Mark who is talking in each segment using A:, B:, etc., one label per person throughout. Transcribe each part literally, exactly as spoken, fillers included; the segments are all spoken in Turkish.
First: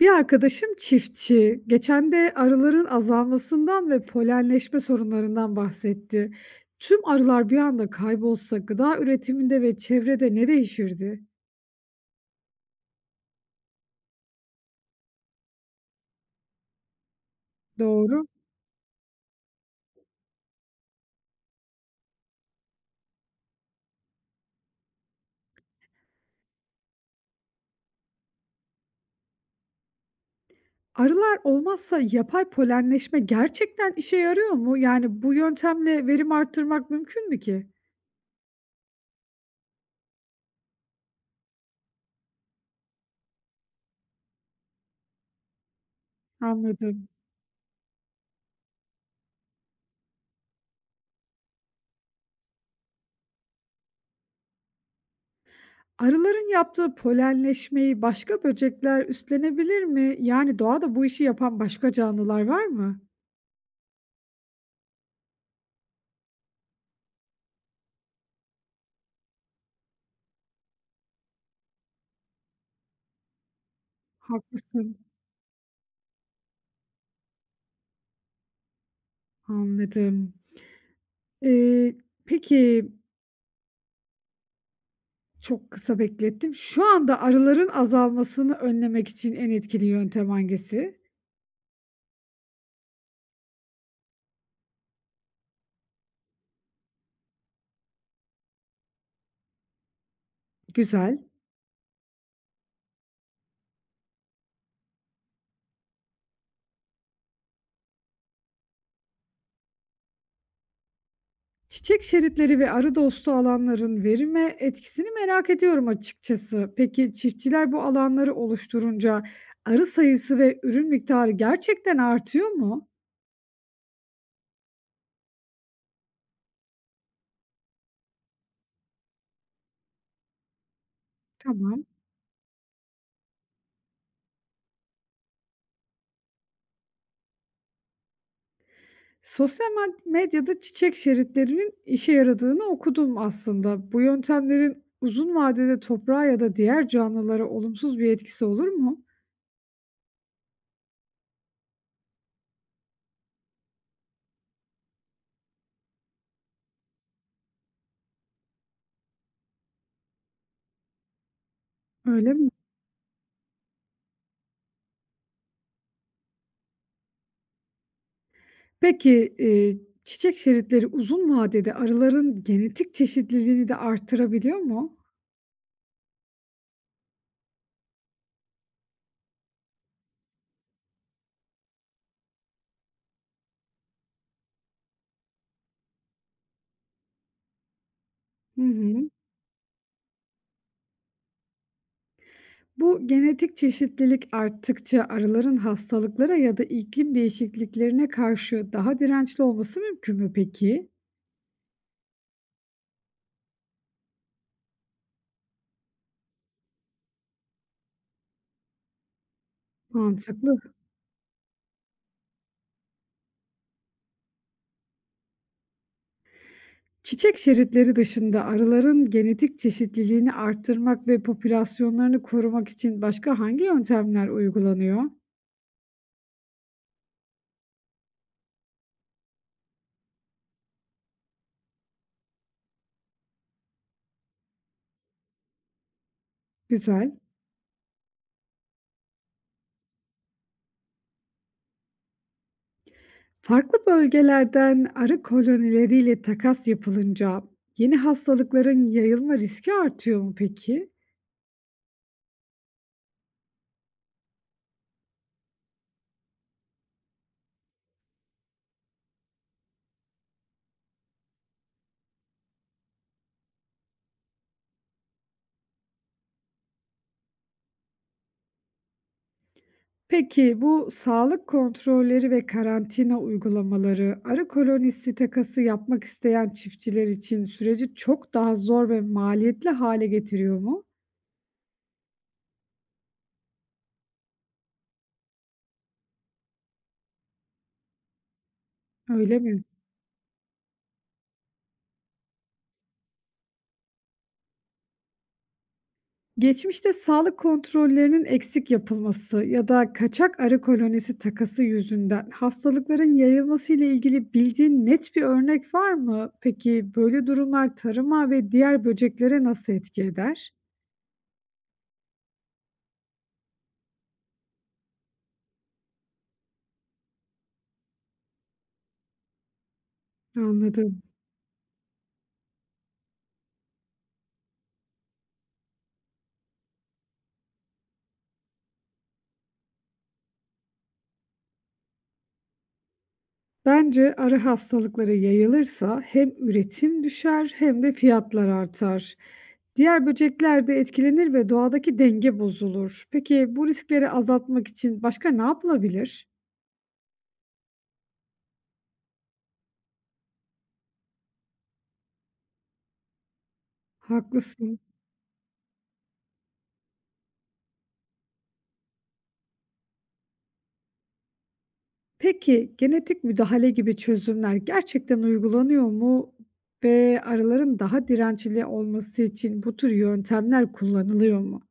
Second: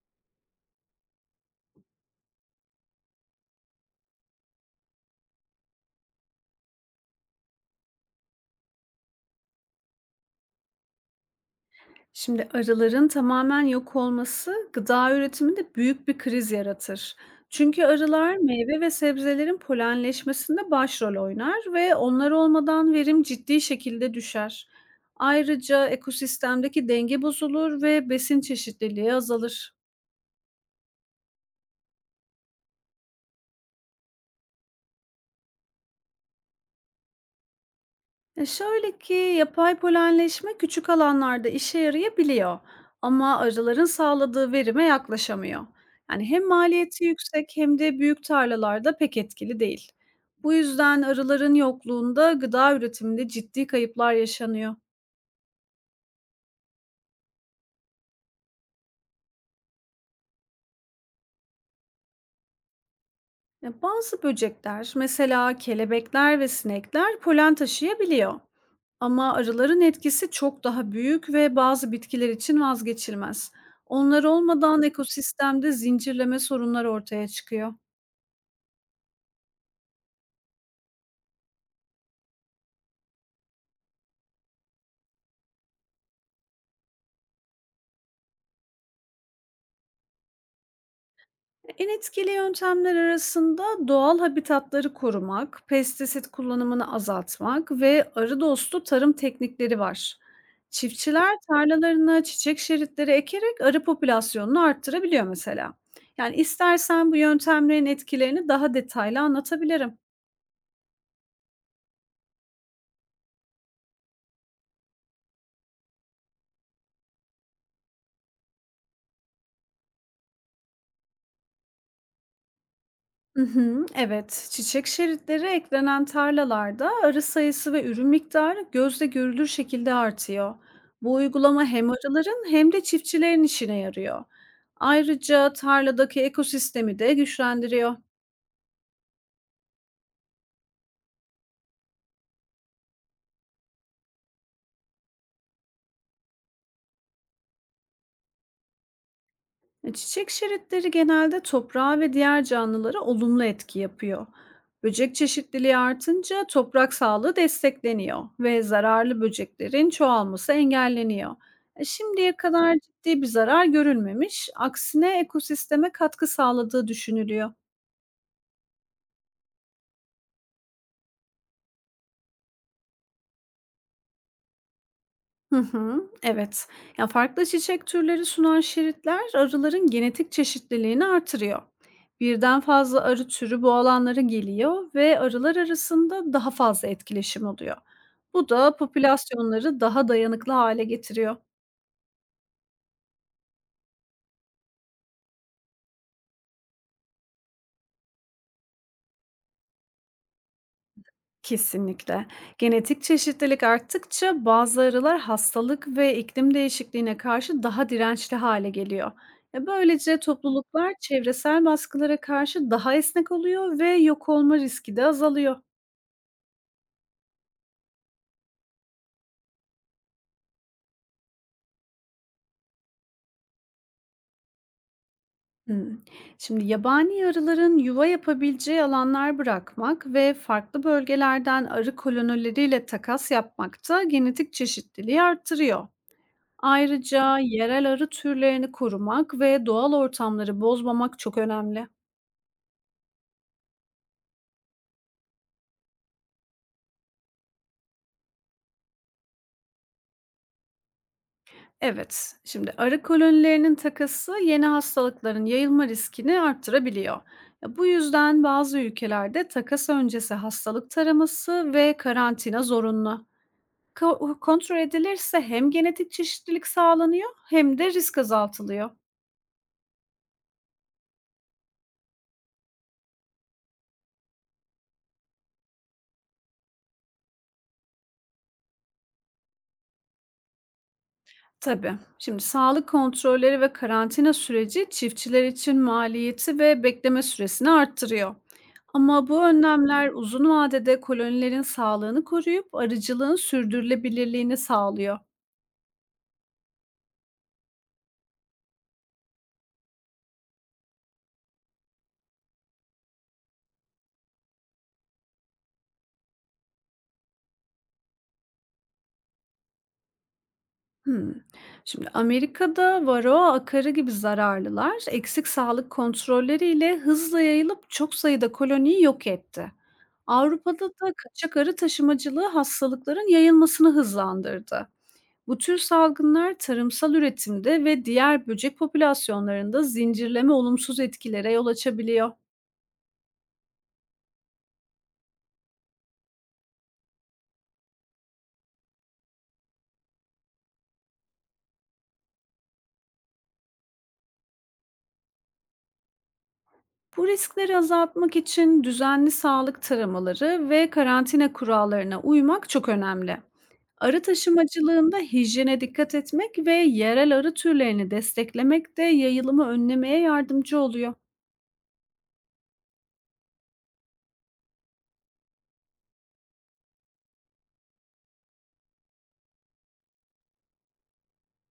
A: Bir arkadaşım çiftçi. Geçen de arıların azalmasından ve polenleşme sorunlarından bahsetti. Tüm arılar bir anda kaybolsa gıda üretiminde ve çevrede ne değişirdi?
B: Şimdi arıların tamamen yok olması gıda üretiminde büyük bir kriz yaratır. Çünkü
A: Doğru.
B: arılar meyve ve sebzelerin polenleşmesinde başrol oynar ve onlar olmadan verim ciddi şekilde düşer. Ayrıca ekosistemdeki denge bozulur ve besin çeşitliliği azalır.
A: Arılar olmazsa yapay polenleşme gerçekten işe yarıyor mu? Yani bu yöntemle verim arttırmak mümkün mü ki?
B: E, şöyle ki yapay polenleşme küçük alanlarda işe yarayabiliyor ama arıların sağladığı verime yaklaşamıyor. Yani hem maliyeti
A: Anladım.
B: yüksek hem de büyük tarlalarda pek etkili değil. Bu yüzden arıların yokluğunda gıda üretiminde ciddi kayıplar yaşanıyor.
A: Arıların yaptığı polenleşmeyi başka böcekler üstlenebilir mi? Yani doğada bu işi yapan başka canlılar var mı?
B: Ya, bazı böcekler, mesela kelebekler ve sinekler polen taşıyabiliyor. Ama arıların etkisi çok daha büyük ve bazı bitkiler için vazgeçilmez. Onlar olmadan
A: Haklısın.
B: ekosistemde zincirleme sorunlar ortaya çıkıyor.
A: Anladım. Eee, peki, çok kısa beklettim. Şu anda arıların azalmasını önlemek için en etkili yöntem hangisi?
B: En etkili yöntemler arasında doğal habitatları korumak, pestisit kullanımını azaltmak ve arı dostu tarım teknikleri var.
A: Güzel.
B: Çiftçiler tarlalarına çiçek şeritleri ekerek arı popülasyonunu arttırabiliyor mesela. Yani istersen bu yöntemlerin etkilerini daha detaylı anlatabilirim.
A: Çiçek şeritleri ve arı dostu alanların verime etkisini merak ediyorum açıkçası. Peki çiftçiler bu alanları oluşturunca arı sayısı ve ürün miktarı gerçekten artıyor mu?
B: Hı hı, evet. Çiçek şeritleri eklenen tarlalarda arı sayısı ve ürün miktarı gözle görülür şekilde artıyor. Bu uygulama
A: Tamam.
B: hem arıların hem de çiftçilerin işine yarıyor. Ayrıca tarladaki ekosistemi de güçlendiriyor.
A: Sosyal med medyada çiçek şeritlerinin işe yaradığını okudum aslında. Bu yöntemlerin uzun vadede toprağa ya da diğer canlılara olumsuz bir etkisi olur mu?
B: E, Çiçek şeritleri genelde toprağa ve diğer canlılara olumlu etki yapıyor. Böcek çeşitliliği artınca toprak sağlığı destekleniyor ve zararlı böceklerin çoğalması engelleniyor. E,
A: Öyle
B: Şimdiye
A: mi?
B: kadar ciddi bir zarar görülmemiş, aksine ekosisteme katkı sağladığı düşünülüyor.
A: Peki, eee, çiçek şeritleri uzun vadede arıların genetik çeşitliliğini de arttırabiliyor mu?
B: Hı hı, evet. Ya, farklı çiçek türleri sunan şeritler arıların genetik çeşitliliğini artırıyor. Birden fazla arı türü bu alanlara geliyor ve arılar arasında daha fazla etkileşim oluyor. Bu
A: Hı
B: da
A: hı.
B: popülasyonları daha dayanıklı hale getiriyor.
A: Bu genetik çeşitlilik arttıkça arıların hastalıklara ya da iklim değişikliklerine karşı daha dirençli olması mümkün mü peki?
B: Kesinlikle. Genetik çeşitlilik arttıkça bazı arılar hastalık ve iklim değişikliğine karşı daha dirençli hale geliyor. E, Böylece
A: Mantıklı.
B: topluluklar çevresel baskılara karşı daha esnek oluyor ve yok olma riski de azalıyor.
A: Çiçek şeritleri dışında arıların genetik çeşitliliğini arttırmak ve popülasyonlarını korumak için başka hangi yöntemler uygulanıyor?
B: Hmm. Şimdi yabani arıların yuva yapabileceği alanlar bırakmak ve farklı bölgelerden arı kolonileriyle takas yapmak da genetik çeşitliliği arttırıyor.
A: Güzel.
B: Ayrıca yerel arı türlerini korumak ve doğal ortamları bozmamak çok önemli.
A: Farklı bölgelerden arı kolonileriyle takas yapılınca yeni hastalıkların yayılma riski artıyor mu peki?
B: Evet, şimdi arı kolonilerinin takası yeni hastalıkların yayılma riskini arttırabiliyor. Ya, bu yüzden bazı ülkelerde takas öncesi hastalık taraması ve karantina zorunlu. Ko- kontrol edilirse hem genetik çeşitlilik sağlanıyor hem de risk azaltılıyor.
A: Peki bu sağlık kontrolleri ve karantina uygulamaları arı kolonisi takası yapmak isteyen çiftçiler için süreci çok daha zor ve maliyetli hale getiriyor mu?
B: Tabii. Şimdi sağlık kontrolleri ve karantina süreci çiftçiler için maliyeti ve bekleme süresini arttırıyor. Ama
A: Öyle
B: bu
A: mi?
B: önlemler uzun vadede kolonilerin sağlığını koruyup arıcılığın sürdürülebilirliğini sağlıyor.
A: Geçmişte sağlık kontrollerinin eksik yapılması ya da kaçak arı kolonisi takası yüzünden hastalıkların yayılması ile ilgili bildiğin net bir örnek var mı? Peki böyle durumlar tarıma ve diğer böceklere nasıl etki eder?
B: Hmm. Şimdi Amerika'da varroa akarı gibi zararlılar eksik sağlık kontrolleriyle hızla yayılıp çok sayıda koloniyi yok etti. Avrupa'da
A: Anladım.
B: da kaçak arı taşımacılığı hastalıkların yayılmasını hızlandırdı. Bu tür salgınlar tarımsal üretimde ve diğer böcek popülasyonlarında zincirleme olumsuz etkilere yol açabiliyor.
A: Bence arı hastalıkları yayılırsa hem üretim düşer hem de fiyatlar artar. Diğer böcekler de etkilenir ve doğadaki denge bozulur. Peki bu riskleri azaltmak için başka ne yapılabilir?
B: Bu riskleri azaltmak için düzenli sağlık taramaları ve karantina kurallarına uymak çok önemli. Arı
A: Haklısın.
B: taşımacılığında hijyene dikkat etmek ve yerel arı türlerini desteklemek de yayılımı önlemeye yardımcı oluyor.
A: Peki, genetik müdahale gibi çözümler gerçekten uygulanıyor mu ve arıların daha dirençli olması için bu tür yöntemler kullanılıyor mu?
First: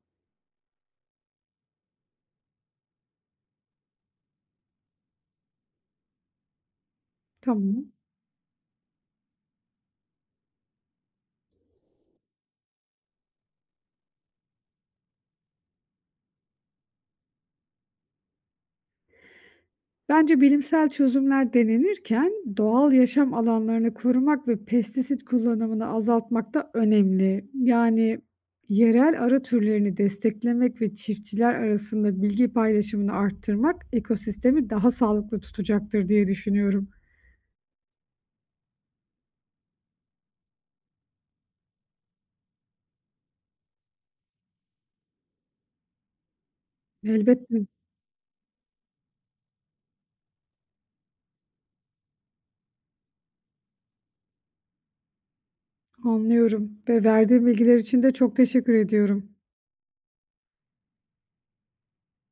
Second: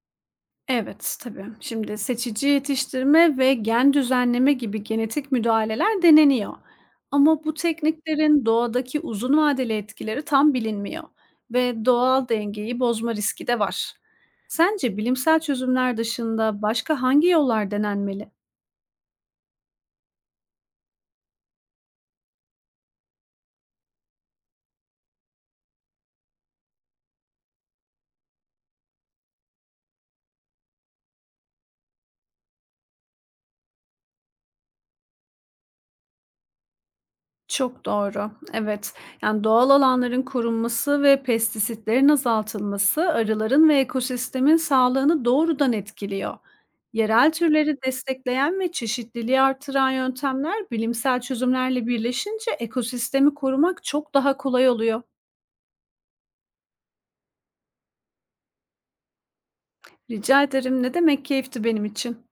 B: Evet, tabii. Şimdi seçici yetiştirme ve gen düzenleme gibi genetik müdahaleler deneniyor. Ama bu
A: Tamam.
B: tekniklerin doğadaki uzun vadeli etkileri tam bilinmiyor ve doğal dengeyi bozma riski de var. Sence bilimsel çözümler dışında başka hangi yollar denenmeli?
A: Bence bilimsel çözümler denenirken doğal yaşam alanlarını korumak ve pestisit kullanımını azaltmak da önemli. Yani yerel arı türlerini desteklemek ve çiftçiler arasında bilgi paylaşımını arttırmak ekosistemi daha sağlıklı tutacaktır diye düşünüyorum.
B: Çok doğru. Evet. Yani doğal alanların korunması ve pestisitlerin azaltılması arıların ve ekosistemin sağlığını doğrudan etkiliyor. Yerel
A: Elbette.
B: türleri destekleyen ve çeşitliliği artıran yöntemler bilimsel çözümlerle birleşince ekosistemi korumak çok daha kolay oluyor.
A: Anlıyorum ve verdiğin bilgiler için de çok teşekkür ediyorum.
B: Rica ederim. Ne demek, keyifti benim için.